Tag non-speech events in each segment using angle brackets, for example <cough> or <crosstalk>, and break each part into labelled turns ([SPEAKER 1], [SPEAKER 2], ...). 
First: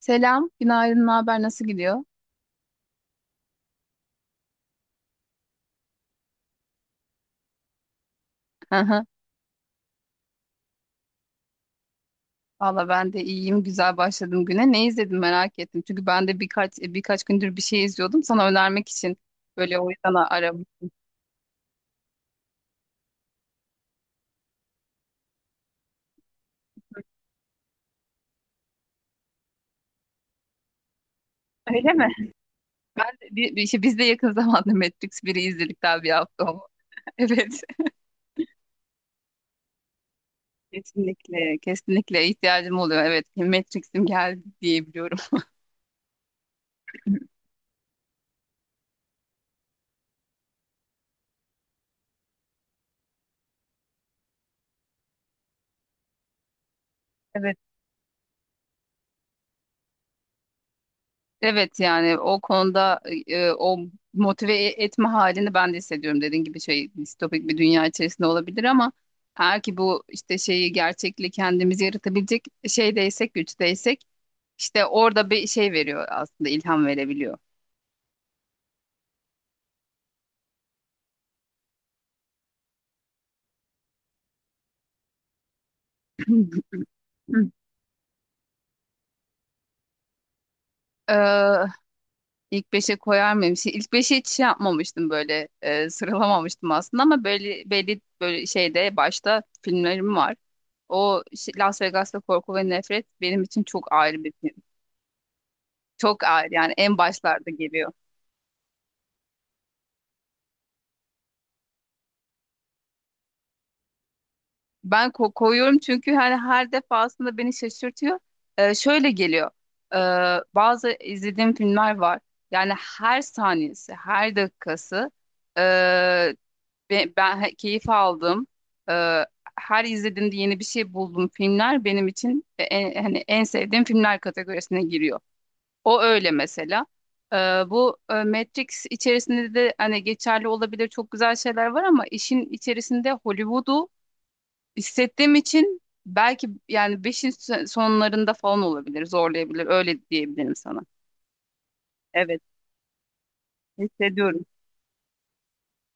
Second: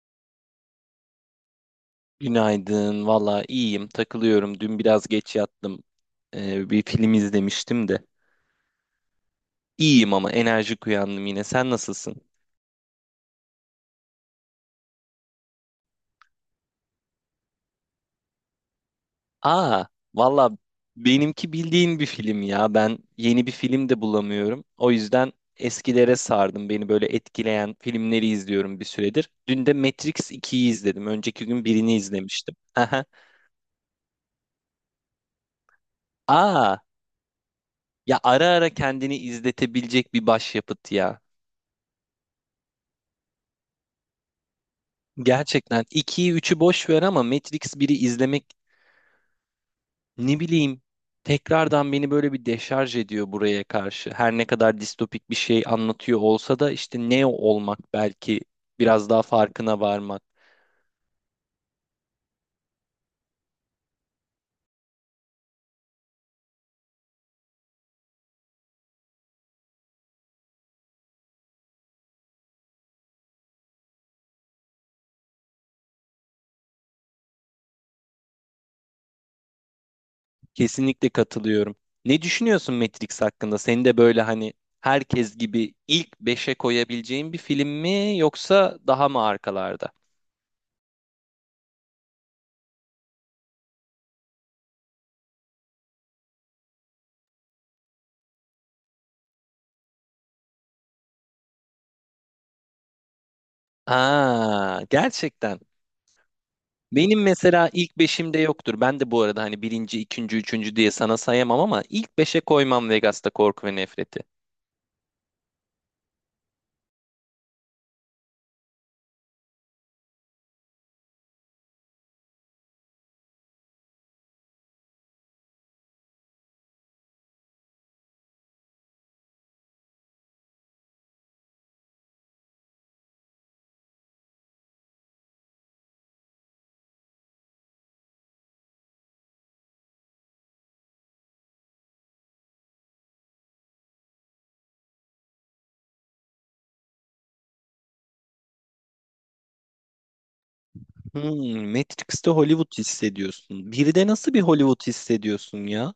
[SPEAKER 1] Selam, günaydın, ne haber, nasıl gidiyor?
[SPEAKER 2] Günaydın. Valla iyiyim. Takılıyorum. Dün biraz geç yattım. Bir film izlemiştim de.
[SPEAKER 1] Aha.
[SPEAKER 2] İyiyim ama enerjik uyandım yine. Sen nasılsın?
[SPEAKER 1] Valla ben de iyiyim, güzel başladım güne. Ne izledim merak ettim. Çünkü ben de birkaç gündür bir şey izliyordum. Sana önermek için böyle,
[SPEAKER 2] Aa,
[SPEAKER 1] o yüzden
[SPEAKER 2] valla
[SPEAKER 1] aradım.
[SPEAKER 2] benimki bildiğin bir film ya. Ben yeni bir film de bulamıyorum. O yüzden eskilere sardım. Beni böyle etkileyen filmleri izliyorum bir süredir. Dün de Matrix 2'yi izledim. Önceki gün
[SPEAKER 1] <laughs> Öyle
[SPEAKER 2] birini
[SPEAKER 1] mi?
[SPEAKER 2] izlemiştim. <laughs>
[SPEAKER 1] Ben
[SPEAKER 2] Aha.
[SPEAKER 1] de, bir, bir, işte biz de yakın <laughs> zamanda Matrix biri izledik, daha bir hafta oldu.
[SPEAKER 2] Aa,
[SPEAKER 1] <laughs> Evet.
[SPEAKER 2] ya ara ara kendini izletebilecek bir başyapıt ya.
[SPEAKER 1] Kesinlikle, kesinlikle ihtiyacım oluyor. Evet, Matrix'im geldi diyebiliyorum.
[SPEAKER 2] Gerçekten 2'yi üçü boş ver ama Matrix biri izlemek, ne bileyim, tekrardan beni böyle bir deşarj ediyor buraya karşı. Her ne kadar distopik bir şey anlatıyor olsa da işte Neo
[SPEAKER 1] <laughs>
[SPEAKER 2] olmak belki biraz daha farkına varmak.
[SPEAKER 1] Evet, yani o konuda o motive etme halini ben de hissediyorum. Dediğin gibi şey, distopik bir dünya içerisinde olabilir ama eğer ki bu işte şeyi, gerçekliği kendimiz yaratabilecek şeydeysek, güçteysek, işte orada bir şey veriyor, aslında ilham verebiliyor.
[SPEAKER 2] Kesinlikle katılıyorum. Ne düşünüyorsun Matrix hakkında? Seni de böyle hani herkes gibi ilk beşe
[SPEAKER 1] <clears throat>
[SPEAKER 2] koyabileceğin bir film mi, yoksa daha mı arkalarda?
[SPEAKER 1] Ee, ilk beşe koyar mıyım? Şey, ilk beşe hiç şey yapmamıştım, böyle sıralamamıştım aslında ama böyle belli, böyle şeyde başta filmlerim var. Las Vegas'ta Korku ve Nefret benim için çok ayrı bir film.
[SPEAKER 2] Aa, gerçekten.
[SPEAKER 1] Çok ağır, yani en
[SPEAKER 2] Benim
[SPEAKER 1] başlarda
[SPEAKER 2] mesela
[SPEAKER 1] geliyor.
[SPEAKER 2] ilk beşimde yoktur. Ben de bu arada hani birinci, ikinci, üçüncü diye sana sayamam ama ilk beşe koymam Vegas'ta Korku ve Nefret'i.
[SPEAKER 1] Ben koyuyorum çünkü hani her defasında beni şaşırtıyor. Şöyle geliyor. Ee, Bazı izlediğim filmler var. Yani her saniyesi, her dakikası ee, keyif aldım. Ee, Her izlediğimde yeni bir şey buldum. Filmler benim için en, hani en sevdiğim filmler kategorisine giriyor. O öyle mesela. Ee, Bu Matrix içerisinde de hani geçerli olabilir, çok güzel şeyler var ama işin içerisinde Hollywood'u hissettiğim için, belki yani beşin sonlarında falan olabilir, zorlayabilir. Öyle diyebilirim sana.
[SPEAKER 2] Hmm, Matrix'te
[SPEAKER 1] Evet,
[SPEAKER 2] Hollywood hissediyorsun. Bir de nasıl bir
[SPEAKER 1] hissediyorum.
[SPEAKER 2] Hollywood hissediyorsun ya?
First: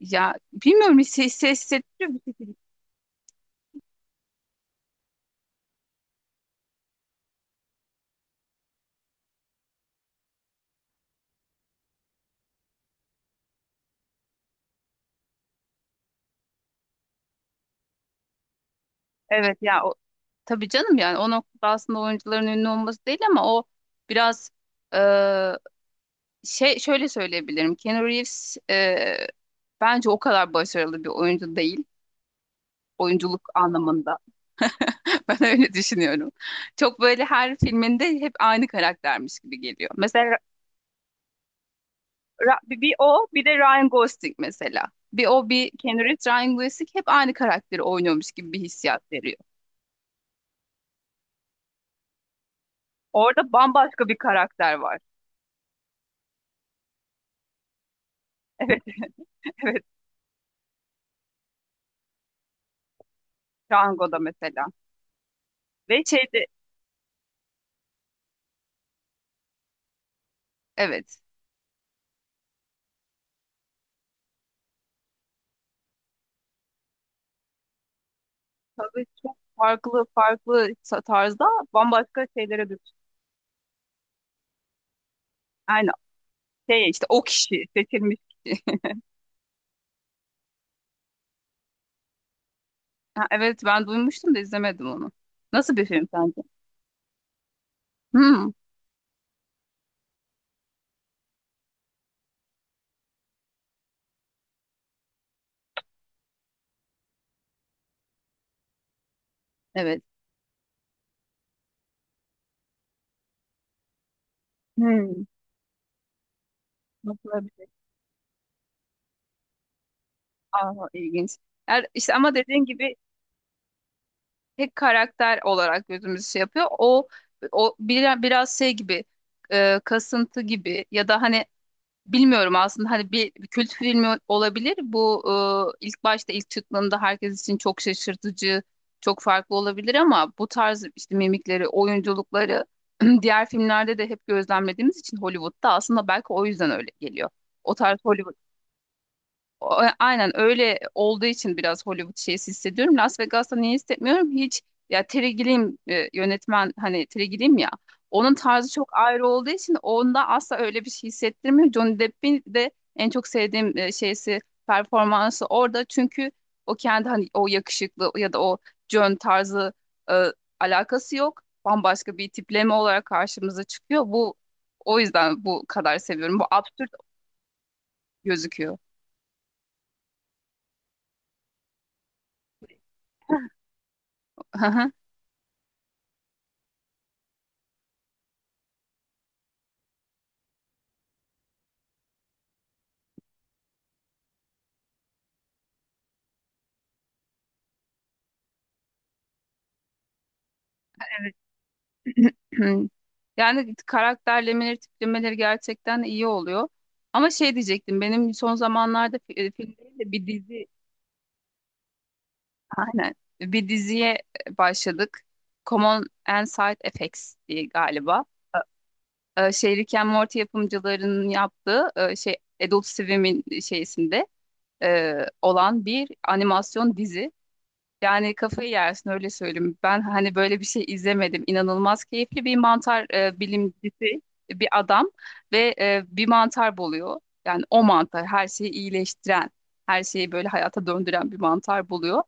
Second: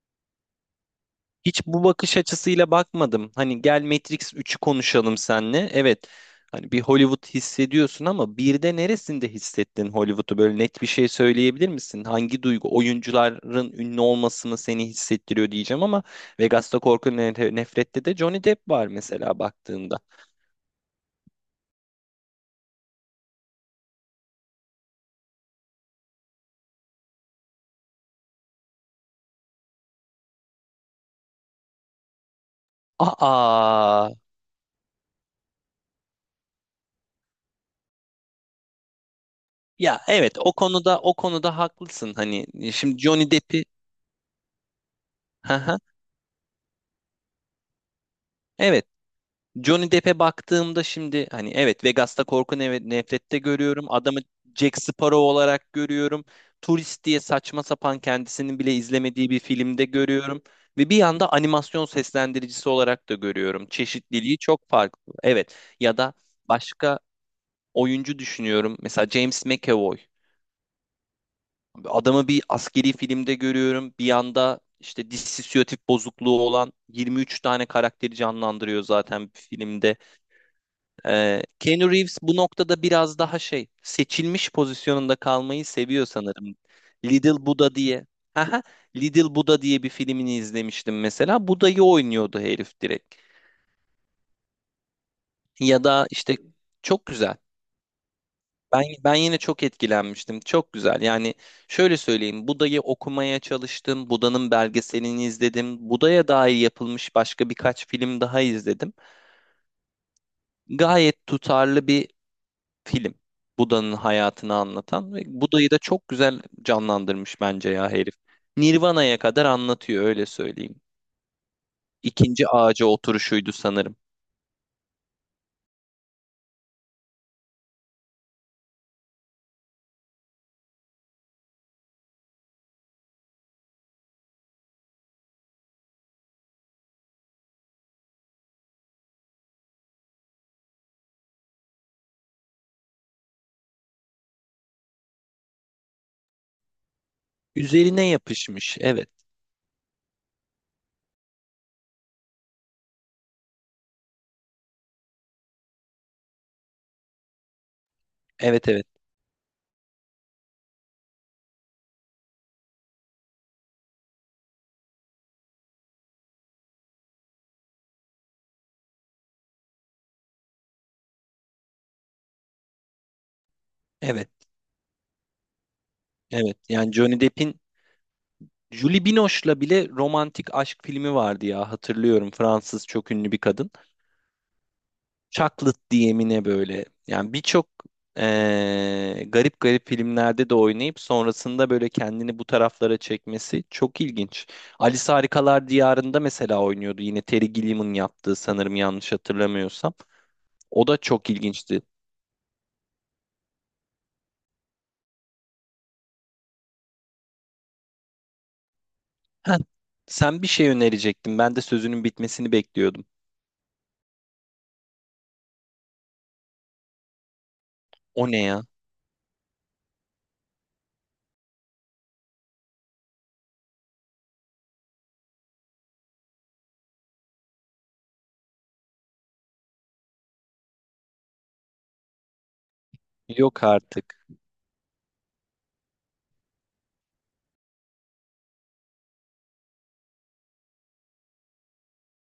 [SPEAKER 1] Ya bilmiyorum, hisse, hisse,
[SPEAKER 2] Hiç bu
[SPEAKER 1] hissettiriyor.
[SPEAKER 2] bakış açısıyla bakmadım. Hani gel Matrix 3'ü konuşalım seninle. Evet. Hani bir Hollywood hissediyorsun ama bir de neresinde hissettin Hollywood'u? Böyle net bir şey söyleyebilir misin? Hangi duygu oyuncuların ünlü olmasını seni hissettiriyor diyeceğim ama Vegas'ta Nefret'te de Johnny Depp var mesela
[SPEAKER 1] Evet ya, o
[SPEAKER 2] baktığında.
[SPEAKER 1] tabii canım, yani o noktada aslında oyuncuların ünlü olması değil ama o biraz e, şey, şöyle söyleyebilirim. Keanu Reeves bence o kadar başarılı bir oyuncu değil, oyunculuk
[SPEAKER 2] Aa.
[SPEAKER 1] anlamında. <laughs> Ben öyle düşünüyorum. Çok böyle her filminde hep aynı karaktermiş gibi geliyor.
[SPEAKER 2] Ya
[SPEAKER 1] Mesela
[SPEAKER 2] evet, o konuda haklısın. Hani
[SPEAKER 1] Ra- bir bir
[SPEAKER 2] şimdi
[SPEAKER 1] o
[SPEAKER 2] Johnny
[SPEAKER 1] bir de
[SPEAKER 2] Depp'i. <laughs>
[SPEAKER 1] Ryan Gosling mesela. Bir o
[SPEAKER 2] Hı
[SPEAKER 1] bir
[SPEAKER 2] hı.
[SPEAKER 1] Keanu Reeves, Ryan Gosling hep aynı karakteri oynuyormuş gibi bir
[SPEAKER 2] Evet.
[SPEAKER 1] hissiyat veriyor.
[SPEAKER 2] Johnny Depp'e baktığımda şimdi hani evet, Vegas'ta nefrette
[SPEAKER 1] Orada
[SPEAKER 2] görüyorum.
[SPEAKER 1] bambaşka bir
[SPEAKER 2] Adamı
[SPEAKER 1] karakter
[SPEAKER 2] Jack
[SPEAKER 1] var.
[SPEAKER 2] Sparrow olarak görüyorum. Turist diye saçma sapan kendisinin
[SPEAKER 1] <laughs>
[SPEAKER 2] bile
[SPEAKER 1] Evet,
[SPEAKER 2] izlemediği bir
[SPEAKER 1] evet.
[SPEAKER 2] filmde görüyorum. Ve bir yanda animasyon seslendiricisi olarak da görüyorum.
[SPEAKER 1] Django'da
[SPEAKER 2] Çeşitliliği
[SPEAKER 1] mesela.
[SPEAKER 2] çok farklı. Evet, ya
[SPEAKER 1] Ve
[SPEAKER 2] da
[SPEAKER 1] şeyde
[SPEAKER 2] başka oyuncu düşünüyorum. Mesela James McAvoy.
[SPEAKER 1] evet,
[SPEAKER 2] Adamı bir askeri filmde görüyorum. Bir yanda işte dissosiyatif bozukluğu olan 23 tane karakteri canlandırıyor
[SPEAKER 1] tabii
[SPEAKER 2] zaten
[SPEAKER 1] çok
[SPEAKER 2] bir filmde.
[SPEAKER 1] farklı tarzda
[SPEAKER 2] Keanu Reeves
[SPEAKER 1] bambaşka
[SPEAKER 2] bu
[SPEAKER 1] şeylere
[SPEAKER 2] noktada
[SPEAKER 1] düşün.
[SPEAKER 2] biraz daha şey, seçilmiş pozisyonunda kalmayı
[SPEAKER 1] Yani
[SPEAKER 2] seviyor sanırım.
[SPEAKER 1] şey, işte o
[SPEAKER 2] Little
[SPEAKER 1] kişi
[SPEAKER 2] Buddha diye.
[SPEAKER 1] seçilmiş kişi.
[SPEAKER 2] Haha,
[SPEAKER 1] <laughs>
[SPEAKER 2] Little Buddha diye bir filmini izlemiştim mesela. Buda'yı oynuyordu herif direkt.
[SPEAKER 1] Ha, evet, ben duymuştum da izlemedim onu. Nasıl
[SPEAKER 2] Ya
[SPEAKER 1] bir
[SPEAKER 2] da
[SPEAKER 1] film
[SPEAKER 2] işte
[SPEAKER 1] sence?
[SPEAKER 2] çok güzel.
[SPEAKER 1] Hmm,
[SPEAKER 2] Ben yine çok etkilenmiştim. Çok güzel. Yani şöyle söyleyeyim. Buda'yı okumaya çalıştım. Buda'nın belgeselini izledim. Buda'ya dair yapılmış başka birkaç film daha izledim.
[SPEAKER 1] evet.
[SPEAKER 2] Gayet tutarlı bir film. Buda'nın hayatını anlatan ve
[SPEAKER 1] Hmm,
[SPEAKER 2] Buda'yı da çok güzel canlandırmış
[SPEAKER 1] nasıl bir şey?
[SPEAKER 2] bence ya herif. Nirvana'ya kadar anlatıyor, öyle söyleyeyim.
[SPEAKER 1] Aa, ilginç. Yani işte, ama
[SPEAKER 2] İkinci
[SPEAKER 1] dediğin
[SPEAKER 2] ağaca
[SPEAKER 1] gibi
[SPEAKER 2] oturuşuydu sanırım.
[SPEAKER 1] tek karakter olarak gözümüzü şey yapıyor. O biraz şey gibi, kasıntı gibi, ya da hani bilmiyorum aslında, hani bir kült filmi olabilir. Bu ilk başta, ilk çıktığında herkes için çok şaşırtıcı, çok farklı olabilir ama bu tarz işte mimikleri, oyunculukları <clears throat> diğer filmlerde de hep gözlemlediğimiz için, Hollywood'da aslında, belki o yüzden öyle geliyor. O tarz
[SPEAKER 2] Üzerine
[SPEAKER 1] Hollywood.
[SPEAKER 2] yapışmış. Evet.
[SPEAKER 1] Aynen öyle olduğu için biraz Hollywood şeysi hissediyorum. Las Vegas'ta niye hissetmiyorum? Hiç, ya Terry Gilliam yönetmen, hani Terry Gilliam ya, onun
[SPEAKER 2] Evet,
[SPEAKER 1] tarzı
[SPEAKER 2] evet.
[SPEAKER 1] çok ayrı olduğu için onda asla öyle bir şey hissettirmiyor. Johnny Depp'in de en çok sevdiğim şeysi, performansı orada çünkü o kendi, hani o yakışıklı ya da o John tarzı, e, alakası yok. Bambaşka bir tipleme olarak karşımıza çıkıyor.
[SPEAKER 2] Evet.
[SPEAKER 1] Bu o yüzden bu kadar seviyorum. Bu
[SPEAKER 2] Evet.
[SPEAKER 1] absürt
[SPEAKER 2] Yani Johnny Depp'in
[SPEAKER 1] gözüküyor.
[SPEAKER 2] Julie Binoche'la bile romantik aşk filmi vardı ya, hatırlıyorum. Fransız çok ünlü bir kadın. Chocolate DM'ine böyle. Yani birçok garip garip filmlerde de oynayıp sonrasında böyle kendini bu taraflara çekmesi çok ilginç. Alice Harikalar Diyarı'nda mesela oynuyordu. Yine Terry Gilliam'ın yaptığı sanırım, yanlış hatırlamıyorsam. O da çok ilginçti.
[SPEAKER 1] <laughs> Yani karakterlemeleri, tiplemeleri gerçekten iyi oluyor. Ama şey diyecektim, benim son zamanlarda
[SPEAKER 2] Heh,
[SPEAKER 1] film değil de bir
[SPEAKER 2] sen bir
[SPEAKER 1] dizi,
[SPEAKER 2] şey önerecektin. Ben de sözünün bitmesini bekliyordum.
[SPEAKER 1] aynen, bir diziye başladık. Common and Side Effects diye galiba.
[SPEAKER 2] O ne ya?
[SPEAKER 1] Şey, Rick and Morty yapımcılarının yaptığı, şey, Adult Swim'in şeysinde e, olan bir animasyon dizi. Yani kafayı yersin, öyle söyleyeyim. Ben hani böyle bir şey izlemedim. İnanılmaz keyifli bir mantar
[SPEAKER 2] Yok
[SPEAKER 1] bilimcisi,
[SPEAKER 2] artık.
[SPEAKER 1] bir adam ve bir mantar buluyor. Yani o mantar her şeyi iyileştiren, her şeyi böyle hayata döndüren bir mantar buluyor.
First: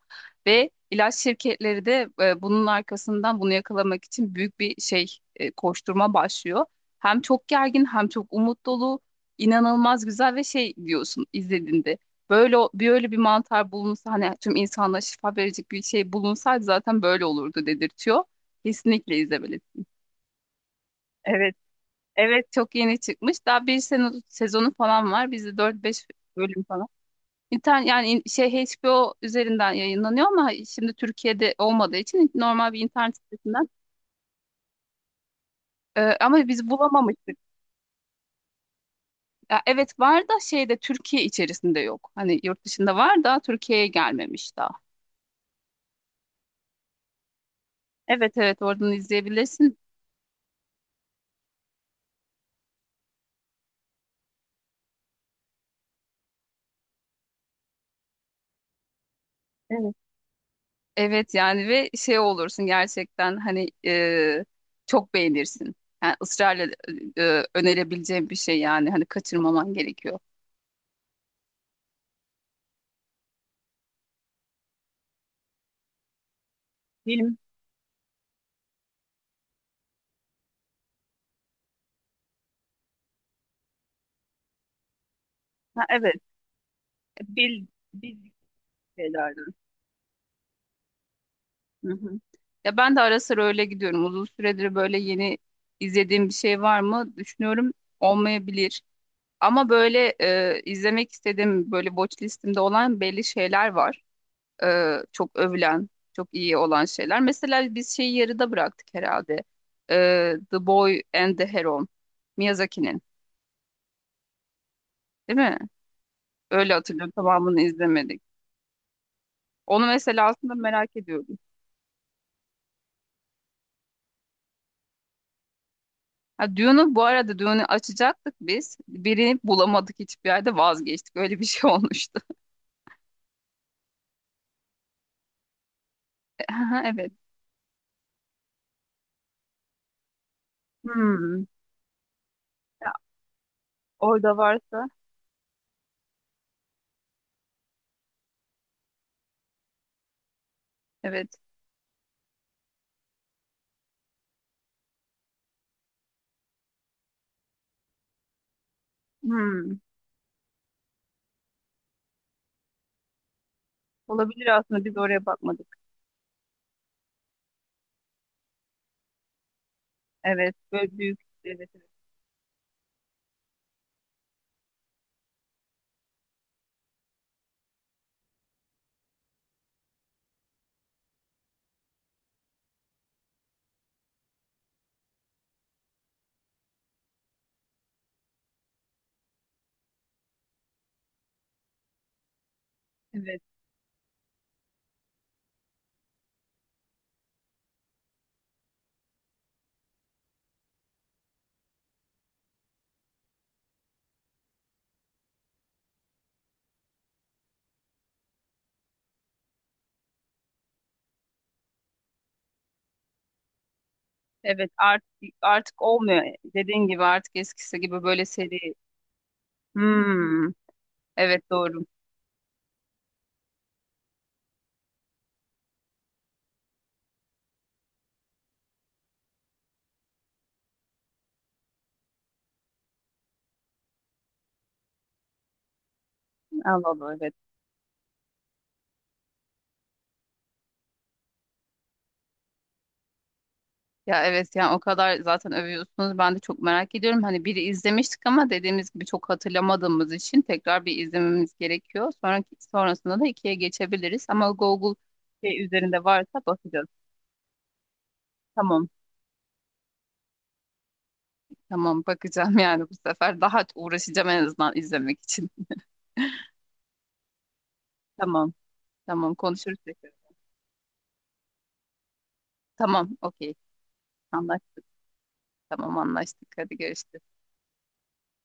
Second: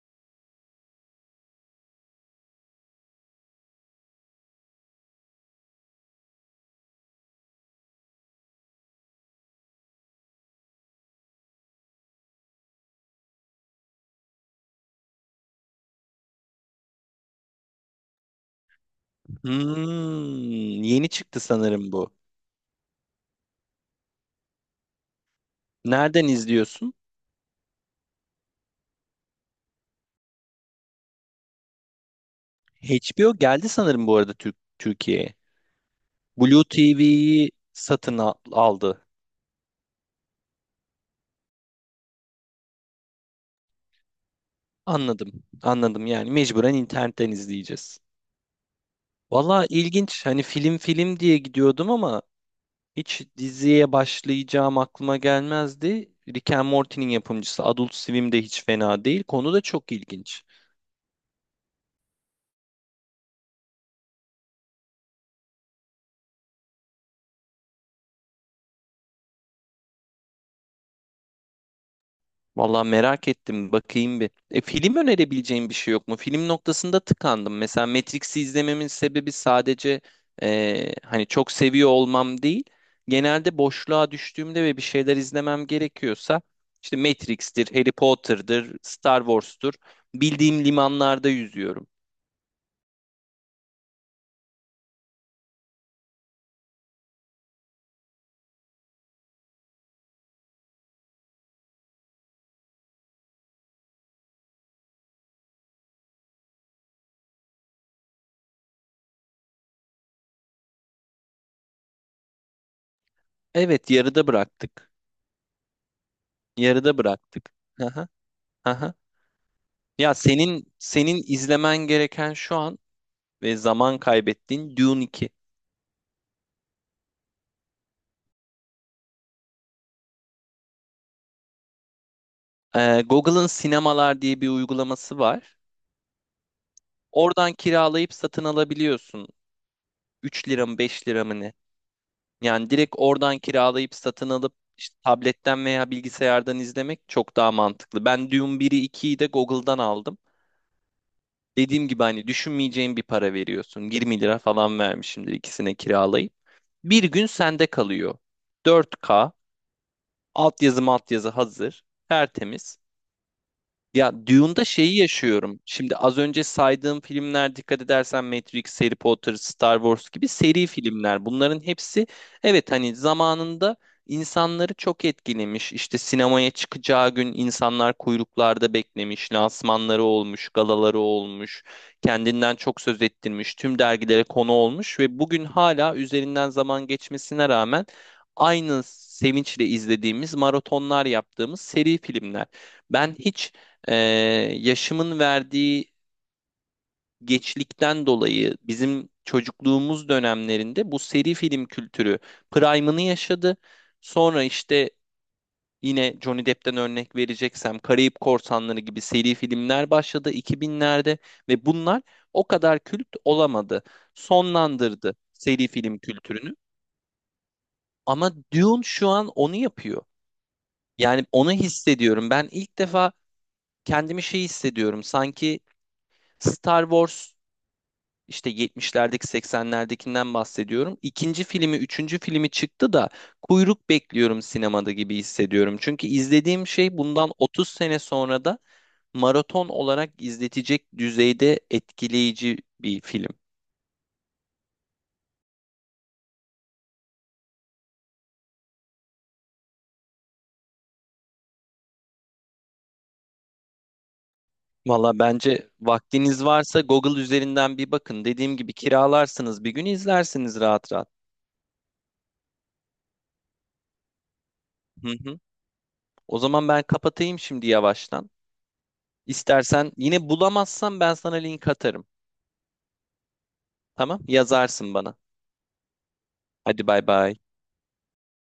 [SPEAKER 1] Ve ilaç şirketleri de bunun arkasından, bunu yakalamak için büyük bir şey, koşturma başlıyor. Hem çok gergin, hem çok umut dolu, inanılmaz güzel ve şey diyorsun izlediğinde. Böyle bir öyle bir mantar bulunsa, hani tüm insanlığa şifa verecek bir şey bulunsaydı zaten böyle olurdu dedirtiyor. Kesinlikle izlemelisin.
[SPEAKER 2] Hmm, yeni çıktı
[SPEAKER 1] Evet.
[SPEAKER 2] sanırım bu.
[SPEAKER 1] Evet, çok yeni çıkmış. Daha bir sene, sezonu falan var. Bizde dört beş
[SPEAKER 2] Nereden
[SPEAKER 1] bölüm falan.
[SPEAKER 2] izliyorsun?
[SPEAKER 1] İnternet, yani şey HBO üzerinden yayınlanıyor ama şimdi Türkiye'de olmadığı için normal bir internet
[SPEAKER 2] HBO
[SPEAKER 1] sitesinden.
[SPEAKER 2] geldi sanırım bu arada Türkiye'ye.
[SPEAKER 1] Ama
[SPEAKER 2] Blue
[SPEAKER 1] biz bulamamıştık.
[SPEAKER 2] TV'yi satın aldı.
[SPEAKER 1] Ya evet, var da şeyde, Türkiye içerisinde yok. Hani yurt dışında var da Türkiye'ye gelmemiş daha.
[SPEAKER 2] Anladım. Anladım, yani mecburen internetten izleyeceğiz.
[SPEAKER 1] Evet, evet, oradan
[SPEAKER 2] Valla
[SPEAKER 1] izleyebilirsin.
[SPEAKER 2] ilginç. Hani film film diye gidiyordum ama hiç diziye başlayacağım aklıma gelmezdi. Rick and Morty'nin yapımcısı Adult Swim de hiç fena değil. Konu da çok ilginç.
[SPEAKER 1] Evet, yani ve şey olursun gerçekten, hani çok beğenirsin. Yani ısrarla önerebileceğim bir şey, yani hani kaçırmaman gerekiyor.
[SPEAKER 2] Vallahi merak ettim. Bakayım bir. Film önerebileceğim bir şey yok mu? Film noktasında
[SPEAKER 1] Film.
[SPEAKER 2] tıkandım. Mesela Matrix'i izlememin sebebi sadece, hani çok seviyor olmam değil. Genelde boşluğa düştüğümde ve bir şeyler izlemem
[SPEAKER 1] Ha, evet.
[SPEAKER 2] gerekiyorsa işte
[SPEAKER 1] Bil,
[SPEAKER 2] Matrix'tir, Harry
[SPEAKER 1] bildik
[SPEAKER 2] Potter'dır, Star
[SPEAKER 1] şeylerden.
[SPEAKER 2] Wars'tur. Bildiğim limanlarda yüzüyorum.
[SPEAKER 1] Hı hı. Ya ben de ara sıra öyle gidiyorum. Uzun süredir böyle yeni izlediğim bir şey var mı düşünüyorum, olmayabilir. Ama böyle izlemek istediğim, böyle watch listemde olan belli şeyler var. Çok övülen, çok iyi olan şeyler. Mesela biz şeyi yarıda bıraktık herhalde. E, The Boy and the Heron. Miyazaki'nin,
[SPEAKER 2] Evet, yarıda bıraktık.
[SPEAKER 1] değil mi? Öyle
[SPEAKER 2] Yarıda
[SPEAKER 1] hatırlıyorum.
[SPEAKER 2] bıraktık.
[SPEAKER 1] Tamamını
[SPEAKER 2] Aha,
[SPEAKER 1] izlemedik.
[SPEAKER 2] aha.
[SPEAKER 1] Onu
[SPEAKER 2] Ya
[SPEAKER 1] mesela aslında
[SPEAKER 2] senin
[SPEAKER 1] merak
[SPEAKER 2] senin
[SPEAKER 1] ediyordum.
[SPEAKER 2] izlemen gereken şu an ve zaman kaybettiğin Dune 2.
[SPEAKER 1] Ha, Dune'u bu arada, Dune'u açacaktık biz. Birini bulamadık hiçbir yerde, vazgeçtik. Öyle bir şey <laughs> olmuştu.
[SPEAKER 2] Google'ın sinemalar diye bir uygulaması var.
[SPEAKER 1] Aha, evet.
[SPEAKER 2] Oradan kiralayıp satın alabiliyorsun. 3 lira mı, 5 lira mı,
[SPEAKER 1] Hmm.
[SPEAKER 2] ne? Yani
[SPEAKER 1] Ya,
[SPEAKER 2] direkt oradan kiralayıp satın
[SPEAKER 1] orada
[SPEAKER 2] alıp
[SPEAKER 1] varsa
[SPEAKER 2] işte tabletten veya bilgisayardan izlemek çok daha mantıklı. Ben Dune 1'i, 2'yi de Google'dan aldım.
[SPEAKER 1] evet.
[SPEAKER 2] Dediğim gibi hani düşünmeyeceğin bir para veriyorsun. 20 lira falan vermişimdir ikisine kiralayıp. Bir gün sende kalıyor. 4K,
[SPEAKER 1] Hmm.
[SPEAKER 2] altyazı maltyazı hazır, tertemiz. Ya
[SPEAKER 1] Olabilir,
[SPEAKER 2] Dune'da
[SPEAKER 1] aslında biz
[SPEAKER 2] şeyi
[SPEAKER 1] oraya
[SPEAKER 2] yaşıyorum.
[SPEAKER 1] bakmadık.
[SPEAKER 2] Şimdi az önce saydığım filmler, dikkat edersen, Matrix, Harry Potter, Star Wars gibi
[SPEAKER 1] Evet.
[SPEAKER 2] seri
[SPEAKER 1] Böyle büyük.
[SPEAKER 2] filmler. Bunların
[SPEAKER 1] Evet. Evet.
[SPEAKER 2] hepsi, evet hani, zamanında insanları çok etkilemiş. İşte sinemaya çıkacağı gün insanlar kuyruklarda beklemiş, lansmanları olmuş, galaları olmuş, kendinden çok söz ettirmiş, tüm dergilere konu olmuş ve bugün hala üzerinden zaman geçmesine rağmen aynı sevinçle izlediğimiz, maratonlar yaptığımız seri filmler. Ben
[SPEAKER 1] Evet.
[SPEAKER 2] hiç, ee, yaşımın verdiği geçlikten dolayı, bizim çocukluğumuz dönemlerinde bu seri film kültürü prime'ını yaşadı. Sonra işte yine Johnny Depp'ten örnek vereceksem, Karayip Korsanları gibi seri filmler başladı 2000'lerde ve bunlar o kadar kült olamadı.
[SPEAKER 1] Evet, artık
[SPEAKER 2] Sonlandırdı seri
[SPEAKER 1] artık
[SPEAKER 2] film
[SPEAKER 1] olmuyor.
[SPEAKER 2] kültürünü.
[SPEAKER 1] Dediğin gibi artık eskisi gibi böyle
[SPEAKER 2] Ama
[SPEAKER 1] seri.
[SPEAKER 2] Dune şu an onu yapıyor.
[SPEAKER 1] Hmm.
[SPEAKER 2] Yani
[SPEAKER 1] Evet,
[SPEAKER 2] onu
[SPEAKER 1] doğru.
[SPEAKER 2] hissediyorum. Ben ilk defa kendimi şey hissediyorum. Sanki Star Wars, işte 70'lerdeki, 80'lerdekinden bahsediyorum, İkinci filmi, üçüncü filmi çıktı da kuyruk bekliyorum sinemada gibi hissediyorum. Çünkü izlediğim
[SPEAKER 1] Allah
[SPEAKER 2] şey
[SPEAKER 1] Allah,
[SPEAKER 2] bundan
[SPEAKER 1] evet.
[SPEAKER 2] 30 sene sonra da maraton olarak izletecek düzeyde etkileyici bir film.
[SPEAKER 1] Ya evet, yani o kadar zaten övüyorsunuz. Ben de çok merak ediyorum. Hani biri izlemiştik ama dediğimiz gibi çok hatırlamadığımız için tekrar bir izlememiz gerekiyor. Sonraki, sonrasında da ikiye geçebiliriz. Ama Google
[SPEAKER 2] Valla
[SPEAKER 1] şey
[SPEAKER 2] bence
[SPEAKER 1] üzerinde varsa
[SPEAKER 2] vaktiniz varsa
[SPEAKER 1] bakacağız.
[SPEAKER 2] Google üzerinden bir bakın. Dediğim gibi
[SPEAKER 1] Tamam.
[SPEAKER 2] kiralarsınız, bir gün izlersiniz rahat rahat.
[SPEAKER 1] Tamam, bakacağım <laughs> yani bu sefer. Daha uğraşacağım en azından
[SPEAKER 2] Hı
[SPEAKER 1] izlemek
[SPEAKER 2] hı.
[SPEAKER 1] için.
[SPEAKER 2] O zaman ben kapatayım şimdi yavaştan.
[SPEAKER 1] Tamam. Tamam, konuşuruz
[SPEAKER 2] İstersen
[SPEAKER 1] tekrar.
[SPEAKER 2] yine bulamazsam ben sana link atarım.
[SPEAKER 1] Tamam. Okey.
[SPEAKER 2] Tamam?
[SPEAKER 1] Anlaştık.
[SPEAKER 2] Yazarsın bana.
[SPEAKER 1] Tamam, anlaştık. Hadi
[SPEAKER 2] Hadi bay
[SPEAKER 1] görüşürüz.
[SPEAKER 2] bay.